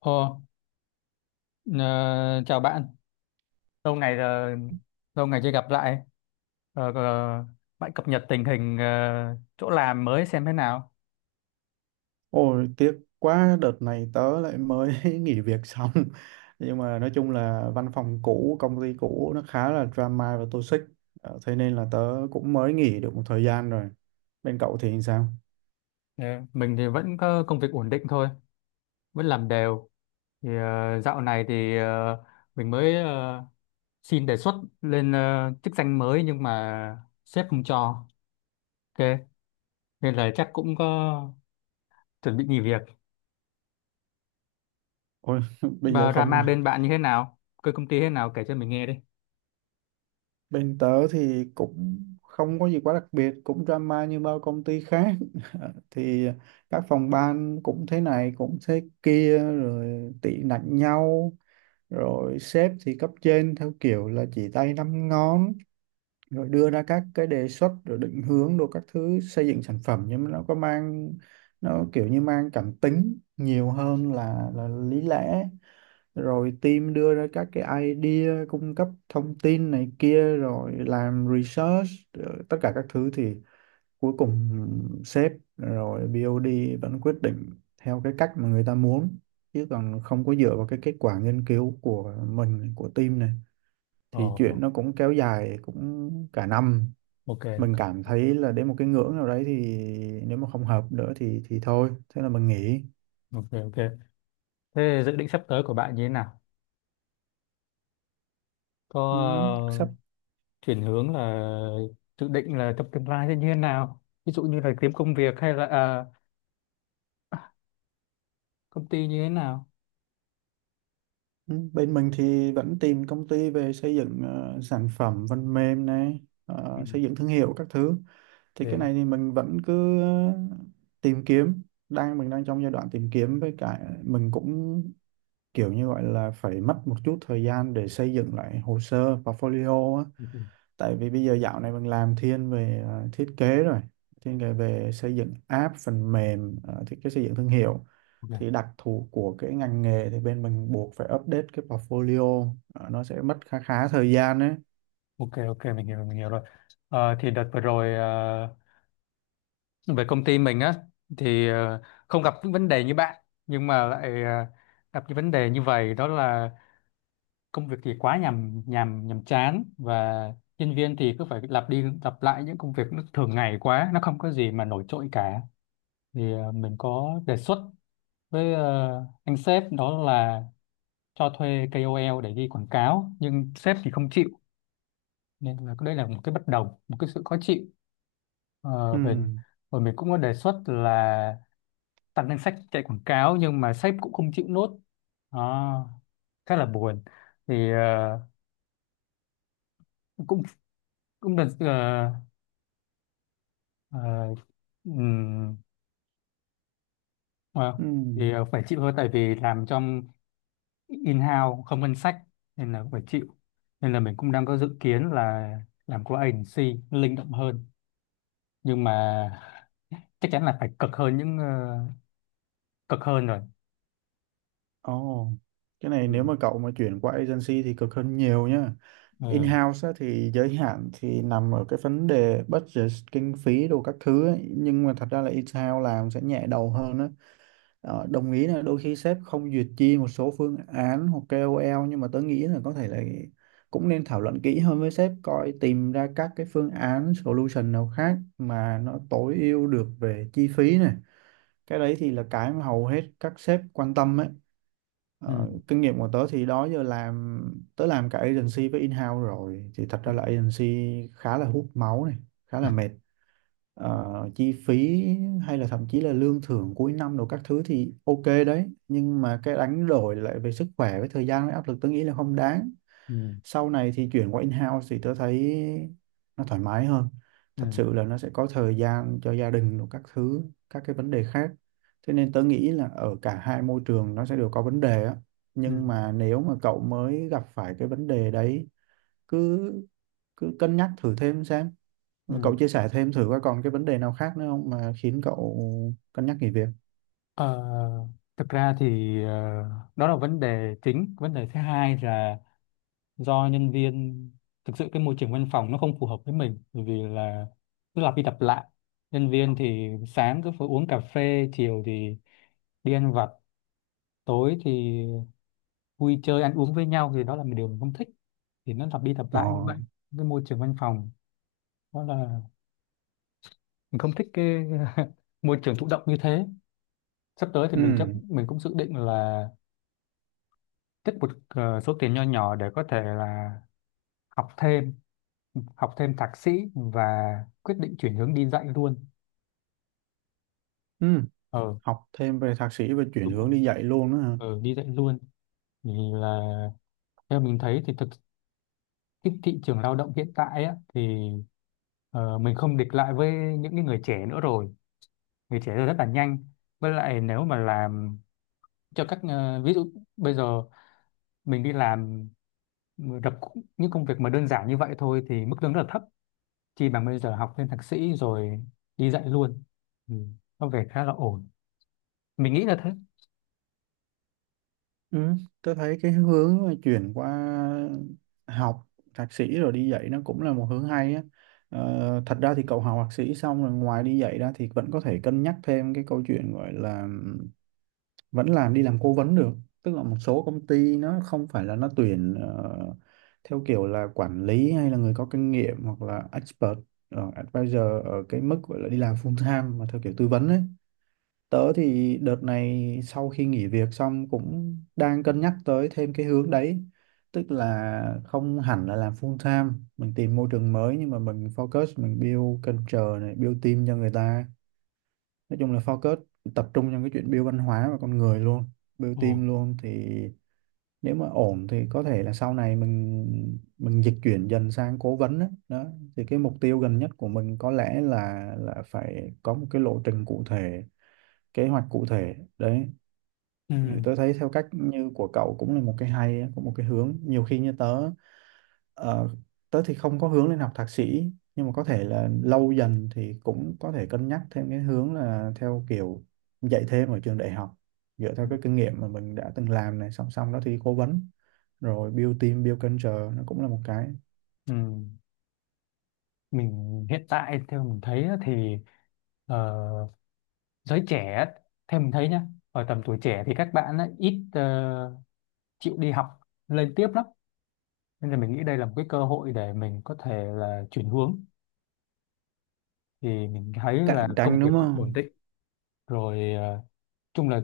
Ồ, ờ, chào bạn. Lâu ngày rồi, lâu ngày chưa gặp lại. Ờ, ờ, bạn cập nhật tình hình chỗ làm mới xem thế nào. Ôi, tiếc quá, đợt này tớ lại mới nghỉ việc xong, nhưng mà nói chung là văn phòng cũ, công ty cũ nó khá là drama và toxic. Thế nên là tớ cũng mới nghỉ được một thời gian rồi. Bên cậu thì sao? Ờ, mình thì vẫn có công việc ổn định thôi, vẫn làm đều. Thì dạo này thì mình mới xin đề xuất lên chức danh mới nhưng mà sếp không cho. Ok, nên là chắc cũng có chuẩn bị nghỉ việc. Ôi, bây giờ Và không... drama bên bạn như thế nào? Cơ công ty thế nào kể cho mình nghe đi. Bên tớ thì cũng không có gì quá đặc biệt, cũng drama như bao công ty khác thì các phòng ban cũng thế này cũng thế kia rồi tị nạnh nhau, rồi sếp, thì cấp trên theo kiểu là chỉ tay năm ngón, rồi đưa ra các cái đề xuất rồi định hướng đồ các thứ, xây dựng sản phẩm, nhưng mà nó có mang... nó kiểu như mang cảm tính nhiều hơn là lý lẽ. Rồi team đưa ra các cái idea, cung cấp thông tin này kia, rồi làm research rồi tất cả các thứ, thì cuối cùng sếp rồi BOD vẫn quyết định theo cái cách mà người ta muốn, chứ còn không có dựa vào cái kết quả nghiên cứu của mình, của team này. Thì Ồ, chuyện nó cũng kéo dài cũng cả năm, ok, mình cảm thấy là đến một cái ngưỡng nào đấy thì nếu mà không hợp nữa thì thôi, thế là mình nghỉ. ok, ok. Thế dự định sắp tới của bạn như thế nào? Có Ừ, sắp... ờ, chuyển hướng là dự định là trong tương lai sẽ như thế nào? Ví dụ như là kiếm công việc hay là à, công ty như thế nào? ừ, bên mình thì vẫn tìm công ty về xây dựng sản phẩm phần mềm này, Ừ. Xây dựng thương hiệu các thứ. Thì cái Ok, này thì mình vẫn cứ tìm kiếm, mình đang trong giai đoạn tìm kiếm, với cả mình cũng kiểu như gọi là phải mất một chút thời gian để xây dựng lại hồ sơ portfolio á. Tại vì bây giờ dạo này mình làm thiên về thiết kế rồi, thiên về về xây dựng app phần mềm, thiết kế xây dựng thương hiệu, ok, thì đặc thù của cái ngành nghề thì bên mình buộc phải update cái portfolio. Ờ, nó sẽ mất khá khá thời gian đấy. ok, ok, mình hiểu rồi. Thì đợt vừa rồi về công ty mình á thì không gặp những vấn đề như bạn nhưng mà lại gặp những vấn đề như vậy. Đó là công việc thì quá nhàm nhàm nhàm chán, và nhân viên thì cứ phải lặp đi lặp lại những công việc nó thường ngày quá, nó không có gì mà nổi trội cả. Thì mình có đề xuất với anh sếp đó là cho thuê KOL để đi quảng cáo, nhưng sếp thì không chịu, nên là đây là một cái bất đồng, một cái sự khó chịu. Ừ. Ờ, về Rồi mình cũng có đề xuất là tăng danh sách chạy quảng cáo nhưng mà sếp cũng không chịu nốt. Đó, khá là buồn. Thì cũng cũng là Ờ, ừm, ờ, Ừ. thì phải chịu thôi, tại vì làm trong in-house không ngân sách, nên là cũng phải chịu. Nên là mình cũng đang có dự kiến là làm qua agency, nó linh động hơn, nhưng mà chắc chắn là phải cực hơn. Cực hơn rồi. Ồ, cái này nếu Ừ. mà cậu mà chuyển qua agency thì cực hơn nhiều nhá. Ừ. In-house á, thì giới hạn thì nằm ở cái vấn đề budget, kinh phí đồ các thứ ấy, nhưng mà thật ra là in-house làm sẽ nhẹ đầu hơn á. Đồng ý là đôi khi sếp không duyệt chi một số phương án hoặc KOL, nhưng mà tớ nghĩ là có thể là cũng nên thảo luận kỹ hơn với sếp coi tìm ra các cái phương án, solution nào khác mà nó tối ưu được về chi phí này. Cái đấy thì là cái mà hầu hết các sếp quan tâm ấy. Ừ. Kinh nghiệm của tớ thì đó giờ làm... tớ làm cả agency với in-house rồi, thì thật Ừ. ra là agency khá là hút máu này, khá là mệt. ờ, Chi phí hay là thậm chí là lương thưởng cuối năm đồ các thứ thì ok đấy, nhưng mà cái đánh đổi lại về sức khỏe, với thời gian, với áp lực, tôi nghĩ là không đáng. Ừ. Sau này thì chuyển qua in-house thì tôi thấy nó thoải mái hơn, thật Ừ. sự là nó sẽ có thời gian cho gia đình đồ các thứ, các cái vấn đề khác. Thế nên tôi nghĩ là ở cả hai môi trường nó sẽ đều có vấn đề á, nhưng Ừ. mà nếu mà cậu mới gặp phải cái vấn đề đấy, cứ cứ cân nhắc thử thêm xem. Ừ. Cậu chia sẻ thêm thử coi còn cái vấn đề nào khác nữa không mà khiến cậu cân nhắc nghỉ việc? Ờ, Thực ra thì đó là vấn đề chính. Vấn đề thứ hai là do nhân viên. Thực sự cái môi trường văn phòng nó không phù hợp với mình, bởi vì là cứ lặp đi lặp lại. Nhân viên thì sáng cứ phải uống cà phê, chiều thì đi ăn vặt, tối thì vui chơi ăn uống với nhau, thì đó là một điều mình không thích. Thì nó lặp đi lặp Ờ. lại như vậy. Cái môi trường văn phòng đó là mình không thích cái môi trường thụ động như thế. Sắp tới thì Ừ. mình chắc mình cũng dự định là tích một số tiền nho nhỏ để có thể là học thêm học thêm thạc sĩ và quyết định chuyển hướng đi dạy luôn. Ừ, ờ học thêm về thạc sĩ và chuyển Đúng rồi, hướng đi dạy luôn đó hả? Đi dạy luôn. Thì là theo mình thấy thì thực, cái thị trường lao động hiện tại á, thì mình không địch lại với những cái người trẻ nữa rồi. Người trẻ giờ rất là nhanh. Với lại nếu mà làm cho các ví dụ bây giờ mình đi làm đập những công việc mà đơn giản như vậy thôi, thì mức lương rất là thấp. Chỉ bằng bây giờ học lên thạc sĩ rồi đi dạy luôn. Ừ. Có vẻ khá là ổn, mình nghĩ là thế. Ừ, tôi thấy cái hướng mà chuyển qua học thạc sĩ rồi đi dạy nó cũng là một hướng hay á. Thật ra thì cậu học thạc sĩ xong rồi, ngoài đi dạy ra thì vẫn có thể cân nhắc thêm cái câu chuyện gọi là vẫn làm... đi làm cố vấn được, tức là một số công ty nó không phải là nó tuyển theo kiểu là quản lý hay là người có kinh nghiệm, hoặc là expert, advisor, ở cái mức gọi là đi làm full time mà theo kiểu tư vấn ấy. Tớ thì đợt này sau khi nghỉ việc xong cũng đang cân nhắc tới thêm cái hướng đấy, tức là không hẳn là làm full time mình tìm môi trường mới, nhưng mà mình focus, mình build culture này, build team cho người ta. Nói chung là focus tập trung trong cái chuyện build văn hóa và con người luôn, build Ồ. team luôn, thì nếu mà ổn thì có thể là sau này mình dịch chuyển dần sang cố vấn đó, đó. Thì cái mục tiêu gần nhất của mình có lẽ là phải có một cái lộ trình cụ thể, kế hoạch cụ thể đấy. Ừ, Ừ. tôi thấy theo cách như của cậu cũng là một cái hay, cũng một cái hướng. Nhiều khi như tớ, ờ, tớ thì không có hướng lên học thạc sĩ, nhưng mà có thể là lâu dần thì cũng có thể cân nhắc thêm cái hướng là theo kiểu dạy thêm ở trường đại học, dựa Ừ. theo cái kinh nghiệm mà mình đã từng làm này, song song đó thì cố vấn, rồi build team, build culture, nó cũng là một cái... Ừ. Mình hiện tại theo mình thấy á, thì ờ, giới trẻ á, theo mình thấy nhá, ở tầm tuổi trẻ thì các bạn á, ít chịu đi học lên tiếp lắm, nên là mình nghĩ đây là một cái cơ hội để mình có thể là chuyển hướng. Thì mình thấy là cạnh công tranh việc đúng cũng ổn không? định rồi. Ờ, Chung là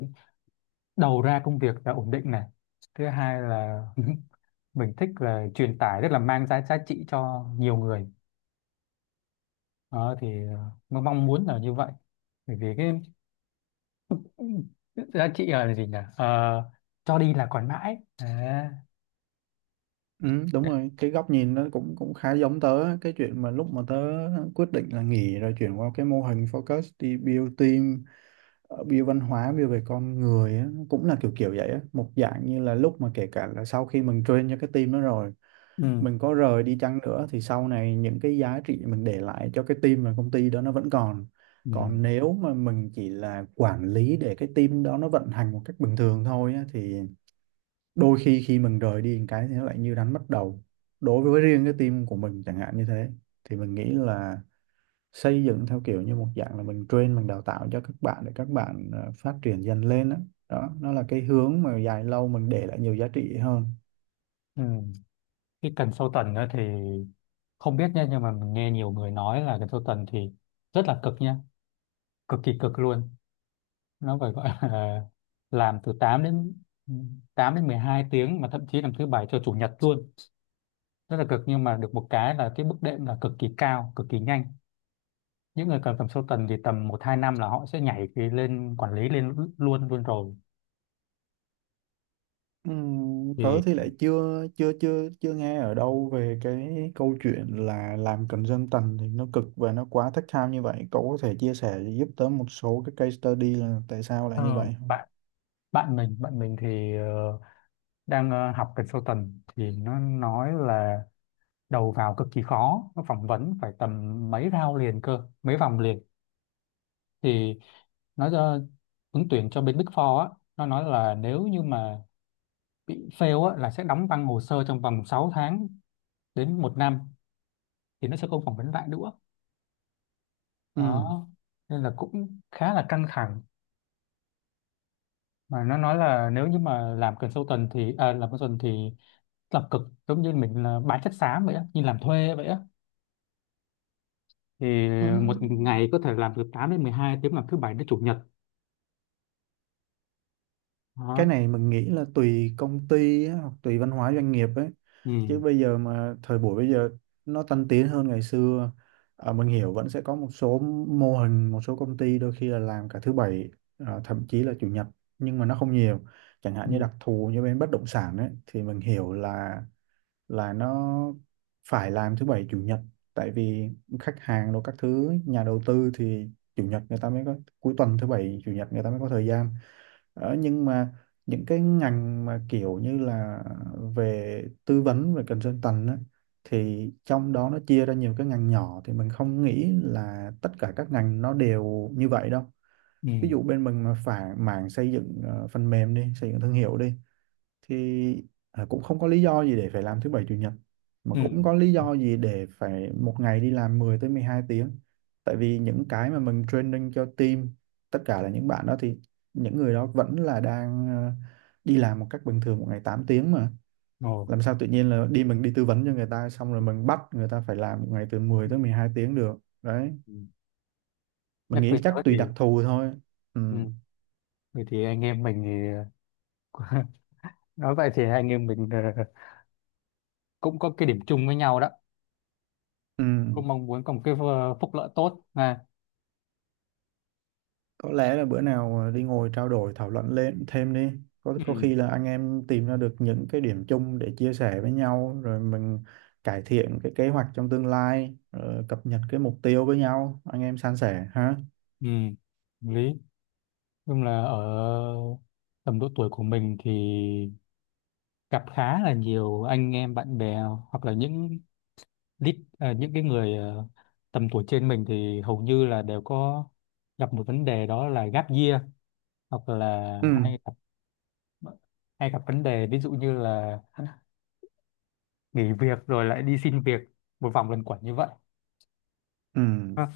đầu ra công việc là ổn định này. Thứ hai là mình thích là truyền tải, rất là mang giá giá trị cho nhiều người. Đó thì mong mong muốn là như vậy, bởi vì cái... Ừ, giá trị là gì nhỉ. Ờ, cho đi là còn mãi à, Ừ, đúng rồi, cái góc nhìn nó cũng cũng khá giống tớ á. Cái chuyện mà lúc mà tớ quyết định là nghỉ rồi chuyển qua cái mô hình focus đi build team, view văn hóa, view về con người á, nó cũng là kiểu kiểu vậy á, một dạng như là lúc mà kể cả là sau khi mình train cho cái team đó rồi, ừ, mình có rời đi chăng nữa thì sau này những cái giá trị mình để lại cho cái team và công ty đó nó vẫn còn. ừ, Còn nếu mà mình chỉ là quản lý để cái team đó nó vận hành một cách bình thường thôi á, thì đôi khi khi mình rời đi một cái thì nó lại như đánh mất đầu đối với riêng cái team của mình chẳng hạn, như thế thì mình nghĩ là xây dựng theo kiểu như một dạng là mình train, mình đào tạo cho các bạn để các bạn phát triển dần lên đó. Đó, nó là cái hướng mà dài lâu mình để lại nhiều giá trị hơn. ừ. Cái cần sâu tần á thì không biết nha, nhưng mà mình nghe nhiều người nói là cần sâu tần thì rất là cực nha, cực kỳ cực luôn. Nó phải gọi là làm từ 8 đến ừ, 12 tiếng, mà thậm chí làm thứ bảy cho chủ nhật luôn. Rất là cực, nhưng mà được một cái là cái bước đệm là cực kỳ cao, cực kỳ nhanh. Những người cần tầm sâu tần thì tầm một hai năm là họ sẽ nhảy cái lên quản lý lên luôn luôn rồi. Tớ Thì thì lại chưa chưa chưa chưa nghe ở đâu về cái câu chuyện là làm consultant thì nó cực và nó quá thất tham như vậy. Cậu có thể chia sẻ giúp tớ một số cái case study là tại sao lại Ờ, như vậy không? bạn bạn mình thì đang học consultant thì nó nói là đầu vào cực kỳ khó, nó phỏng vấn phải tầm mấy round liền cơ, mấy vòng liền. Thì nó cho ứng tuyển cho bên Big Four á, nó nói là nếu như mà bị fail á là sẽ đóng băng hồ sơ trong vòng 6 tháng đến một năm, thì nó sẽ không phỏng vấn lại nữa. Ừm. Đó, nên là cũng khá là căng thẳng. Mà nó nói là nếu như mà làm consultant thì làm cực, giống như mình là bán chất xám vậy á, như làm thuê vậy á. Thì một Ừm. ngày có thể làm từ 8 đến 12 tiếng, làm thứ bảy đến chủ nhật. Cái Đó. này mình nghĩ là tùy công ty á, hoặc tùy văn hóa doanh nghiệp ấy, chứ Ừ. bây giờ mà thời buổi bây giờ nó tân tiến hơn ngày xưa. Mình hiểu vẫn sẽ có một số mô hình, một số công ty đôi khi là làm cả thứ bảy, thậm chí là chủ nhật, nhưng mà nó không nhiều. Chẳng Ừ. hạn như đặc thù như bên bất động sản ấy thì mình hiểu là nó phải làm thứ bảy chủ nhật, tại vì khách hàng rồi các thứ nhà đầu tư thì chủ nhật người ta mới có cuối tuần, thứ bảy chủ nhật người ta mới có thời gian. Nhưng mà những cái ngành mà kiểu như là về tư vấn, về consultant á, thì trong đó nó chia ra nhiều cái ngành nhỏ, thì mình không nghĩ là tất cả các ngành nó đều như vậy đâu. Ừ. Ví dụ bên mình mà phải mảng xây dựng phần mềm đi, xây dựng thương hiệu đi, thì cũng không có lý do gì để phải làm thứ bảy chủ nhật, mà Ừ. cũng có lý do gì để phải một ngày đi làm 10 tới 12 tiếng. Tại vì những cái mà mình training cho team, tất cả là những bạn đó thì, những người đó vẫn là đang đi làm một cách bình thường một ngày 8 tiếng mà, Ồ. làm sao tự nhiên là đi... mình đi tư vấn cho người ta xong rồi mình bắt người ta phải làm một ngày từ mười Ừ. tới 12 tiếng được đấy. Ừ. Mình Nhắc nghĩ về nhớ chắc thì... tùy đặc thù thôi. Ừ. Ừ. Vậy thì anh em mình thì nói vậy thì anh em mình cũng có cái điểm chung với nhau đó. Ừ. Cũng mong muốn có một cái phúc lợi tốt này. Có lẽ là bữa nào đi ngồi trao đổi thảo luận lên thêm đi, có Ừ. khi là anh em tìm ra được những cái điểm chung để chia sẻ với nhau, rồi mình cải thiện cái kế hoạch trong tương lai, rồi cập nhật cái mục tiêu với nhau, anh em san sẻ ha. ừ lý Nhưng là ở tầm độ tuổi của mình thì gặp khá là nhiều anh em bạn bè, hoặc là những cái người tầm tuổi trên mình, thì hầu như là đều có gặp một vấn đề, đó là gap year. Hoặc là Ừ. Hay gặp vấn đề ví dụ như là nghỉ việc rồi lại đi xin việc, một vòng luẩn quẩn như vậy. Ừ. Ha.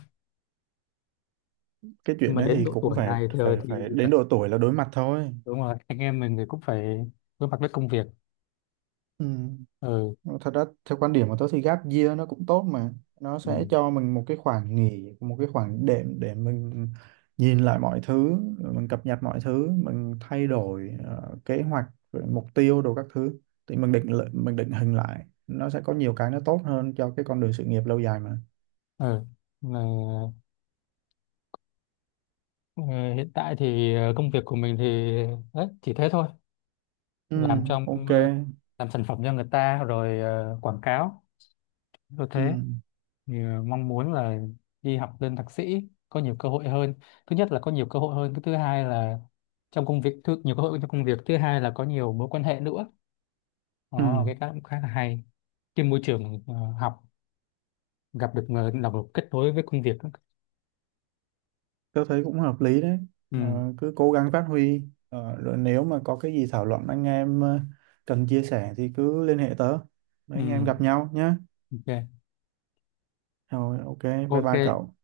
Cái Nhưng chuyện mà đấy đến thì độ cũng tuổi phải... này thì, phải thì phải đến độ tuổi là đối mặt thôi. đúng rồi, anh em mình thì cũng phải đối mặt với công việc. Ừ. Ừ. Nhưng mà thật ra theo quan điểm của tớ thì gap year nó cũng tốt mà, nó Ừ. sẽ cho mình một cái khoảng nghỉ, một cái khoảng đệm để mình nhìn lại mọi thứ, rồi mình cập nhật mọi thứ, mình thay đổi kế hoạch, rồi mục tiêu đồ các thứ, thì mình mình định hình lại, nó sẽ có nhiều cái nó tốt hơn cho cái con đường sự nghiệp lâu dài mà. Ừ. Ờ, ờ, Hiện tại thì công việc của mình thì đấy, chỉ thế thôi. Ừ. làm trong Ok. ờ, làm sản phẩm cho người ta rồi quảng cáo như Ừ. thế. Thì mong muốn là đi học lên thạc sĩ, có nhiều cơ hội hơn. Thứ nhất là có nhiều cơ hội hơn, cái thứ hai là trong công việc thứ, nhiều cơ hội trong công việc. Thứ hai là có nhiều mối quan hệ nữa. Ừ. Đó, cái đó cũng khá là hay. Trên môi trường học gặp được người đồng kết nối với công việc. Tớ thấy cũng hợp lý đấy. Ừ, Ờ, Cứ cố gắng phát huy. Rồi nếu mà có cái gì thảo luận, anh em cần chia sẻ thì cứ liên hệ tớ. Mấy ừ, anh em gặp nhau nhé. ok, Rồi, ok, bye ok bye cậu.